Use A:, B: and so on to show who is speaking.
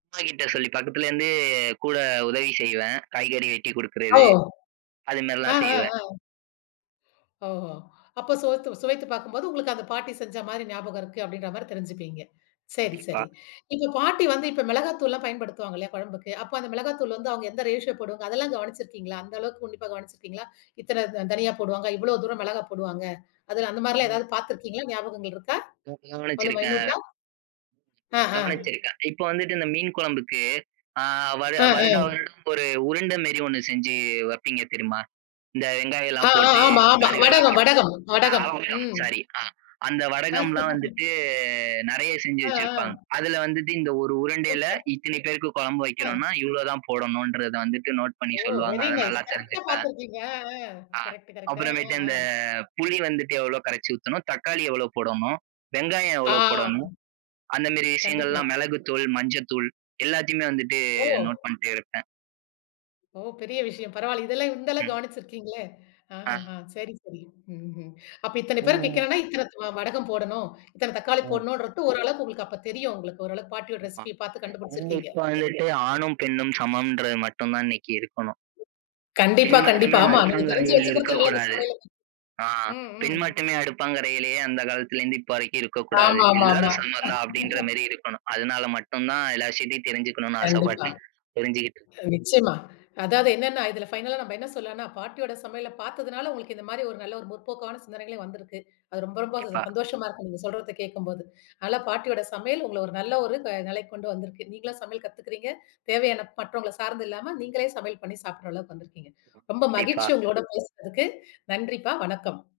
A: அம்மாக்கிட்ட சொல்லி பக்கத்துல இருந்து கூட உதவி செய்வேன். காய்கறி வெட்டி
B: ஓ!
A: கொடுக்கிறது. அது
B: ஆ,
A: மாரிலாம்
B: ஆ,
A: செய்வேன்.
B: ஆ. ஓஹோ! அப்போ சுவத்து சுவைத்துப் பாக்கும்போது உங்களுக்கு அந்த பாட்டி செஞ்ச மாரி ஞாபகம் இருக்கு அப்படின்ற மாரி தெரிஞ்சுப்பீங்க. சரி,
A: கண்டிப்பா.
B: சரி. இப்ப பாட்டி வந்து இப்ப மிளகாத்தூள்லாம் பயன்படுத்துவாங்க இல்லையா குழம்புக்கு? அப்போ அந்த மிளகாத்தூள் வந்து அவங்க எந்த ரேஷியோ போடுவாங்க அதெல்லாம் கவனிச்சிருக்கீங்களா? அந்த அளவுக்கு உன்னிப்பா கவனிச்சிருக்கீங்களா? இத்தன தனியா போடுவாங்க, இவ்வளவு தூரம் மிளகாய் போடுவாங்க, அதெல்லாம் அந்த மாரிலாம்
A: ம்.
B: ஏதாவது பாத்திருக்கீங்களா? ஞாபகங்கள் இருக்கா?
A: ம்,
B: அவ்வளவு
A: கவனிச்சுருக்கேன்.
B: மைனூட்டா? ஆ, ஹ.
A: கவனிச்சிருக்கன். இப்ப வந்துட்டு இந்த மீன் குழம்புக்கு அ வரு
B: ஆ,
A: வருடா
B: ஆ.
A: வருடம் ஒரு உருண்ட மேரி 1 செஞ்சு வப்பீங்க தெரியுமா? இந்த
B: ஆ,
A: வெங்காயலாம்
B: ஆ.
A: போட்டு
B: ஆமா, ஆமா.
A: கடுகு எல்லாம் போ
B: வடகம் வடகம்
A: ஆ
B: வடகம்
A: வடகம்.
B: ம்.
A: சாரி, ஆ. அந்த
B: அ
A: வடகம்லாம் வந்துட்டு நெறைய செஞ்சு
B: ஆ,
A: வச்சிருப்பாங்க.
B: ஆ.
A: அதுல வந்துட்டு இந்த 1 உருண்டையில
B: சூப்பர்!
A: இத்தனை பேருக்கு குழம்பு
B: அ.
A: வைக்கிறோனா, இவ்வளவு தான் போடணுன்றத வந்துட்டு நோட் பண்ணி
B: ஓ!
A: சொல்லுவாங்க.
B: வெரி
A: அதை
B: நைஸ்.
A: நல்லா
B: கரெக்டா
A: தெரிஞ்சுப்பேன்.
B: பாத்திருக்கீங்க. அ, அ.
A: ஆ,
B: கரெக்ட், கரெக்ட். ஆ.
A: அப்புறமேட்டு
B: அ
A: இந்த
B: அ.
A: புளி வந்துட்டு எவ்வளவு கரைச்சு ஊத்தணும்? தக்காளி எவ்வளவு போடணும்? வெங்காயம்
B: ஆ.
A: எவ்வளவு போடணும்? அந்த மாரி
B: கண்டிப்பா.
A: விஷயங்கள்லாம் மிளகுத்தூள், மஞ்சள்தூள் எல்லாதையுமே வந்துட்டு
B: ஓ!
A: நோட் பண்ணிட்டே இருப்பேன்.
B: ஓ! பெரிய விஷயம். பரவால்ல. இதெல்லாம் இந்த அளவு
A: ம்.
B: கவனிச்சிருக்கீங்களே?
A: ஆ.
B: ஆஹஹ சரி, சரி. ம்ஹ்ம். அப்ப இத்தனை பேருக்கு
A: ம்.
B: வைக்கணும்னா இத்தனை வடகம் போடணும், இத்தனை தக்காளி
A: ம்.
B: போடணும்ன்றது ஓரளவுக்கு உங்களுக்கு அப்ப தெரியும் உங்களுக்கு. ஓரளவுக்கு பாட்டியோட
A: ஆமா.
B: ரெசிபியை பார்த்து கண்டுபிடிச்சிருக்கீங்க.
A: இவங்களுக்கு வந்துட்டு ஆணும் பெண்ணும் சமம்ன்றது மட்டும் தான் இன்னைக்கு இருக்கணும்.
B: கண்டிப்பா,
A: பெண்
B: கண்டிப்பா.
A: மட்டுமே
B: ஆமா, நீங்க தெரிஞ்சு
A: அடுப்பங்கரையில்
B: வச்சுக்கிறது நல்லது
A: இருக்கக்கூடாது.
B: சமையலுக்கு.
A: ஆ,
B: ம்
A: பெண்
B: ம்.
A: மட்டுமே அடுப்பங்கரையிலேயே அந்த காலத்துல இருந்து இப்ப வரைக்கும் இருக்கக்கூடாது.
B: ஆமா, ஆமா, ஆமா.
A: எல்லாரும் சமந்தான் அப்படின்ற மாரி இருக்கணும். அதுனால மட்டும் தான் எல்லா விஷயத்தையும் தெரிஞ்சுக்கணுனு
B: கண்டிப்பா.
A: ஆசைப்பட்டு, புரிஞ்சுக்கிட்டு இரு
B: நிச்சயமா. அதாவது என்னன்னா இதுல ஃபைனலா நம்ம என்ன சொல்லான்னா, பாட்டியோட சமையல பாத்ததுனால உங்களுக்கு இந்த மாரி ஒரு நல்ல ஒரு முற்போக்கான சிந்தனைகளே வந்திருக்கு. அது ரொம்ப ரொம்ப
A: கண்டிப்பா.
B: சந்தோஷமா இருக்கு. நீங்க சொல்றத கேட்கம்போது. நல்லா பாட்டியோட சமையல் உங்கள ஒரு நல்ல ஒரு நிலைக்கு கொண்டு வந்திருக்கு. நீங்களா சமையல் கத்துக்கிறீங்க. தேவையான மற்றவங்களை சார்ந்து இல்லாம நீங்களே சமையல் பண்ணி சாப்பிடுற அளவுக்கு வந்திருக்கீங்க. ரொம்ப
A: கண்டிப்பா.
B: மகிழ்ச்சி உங்களோடு பேசுனதுக்கு. நன்றிப்பா, வணக்கம்.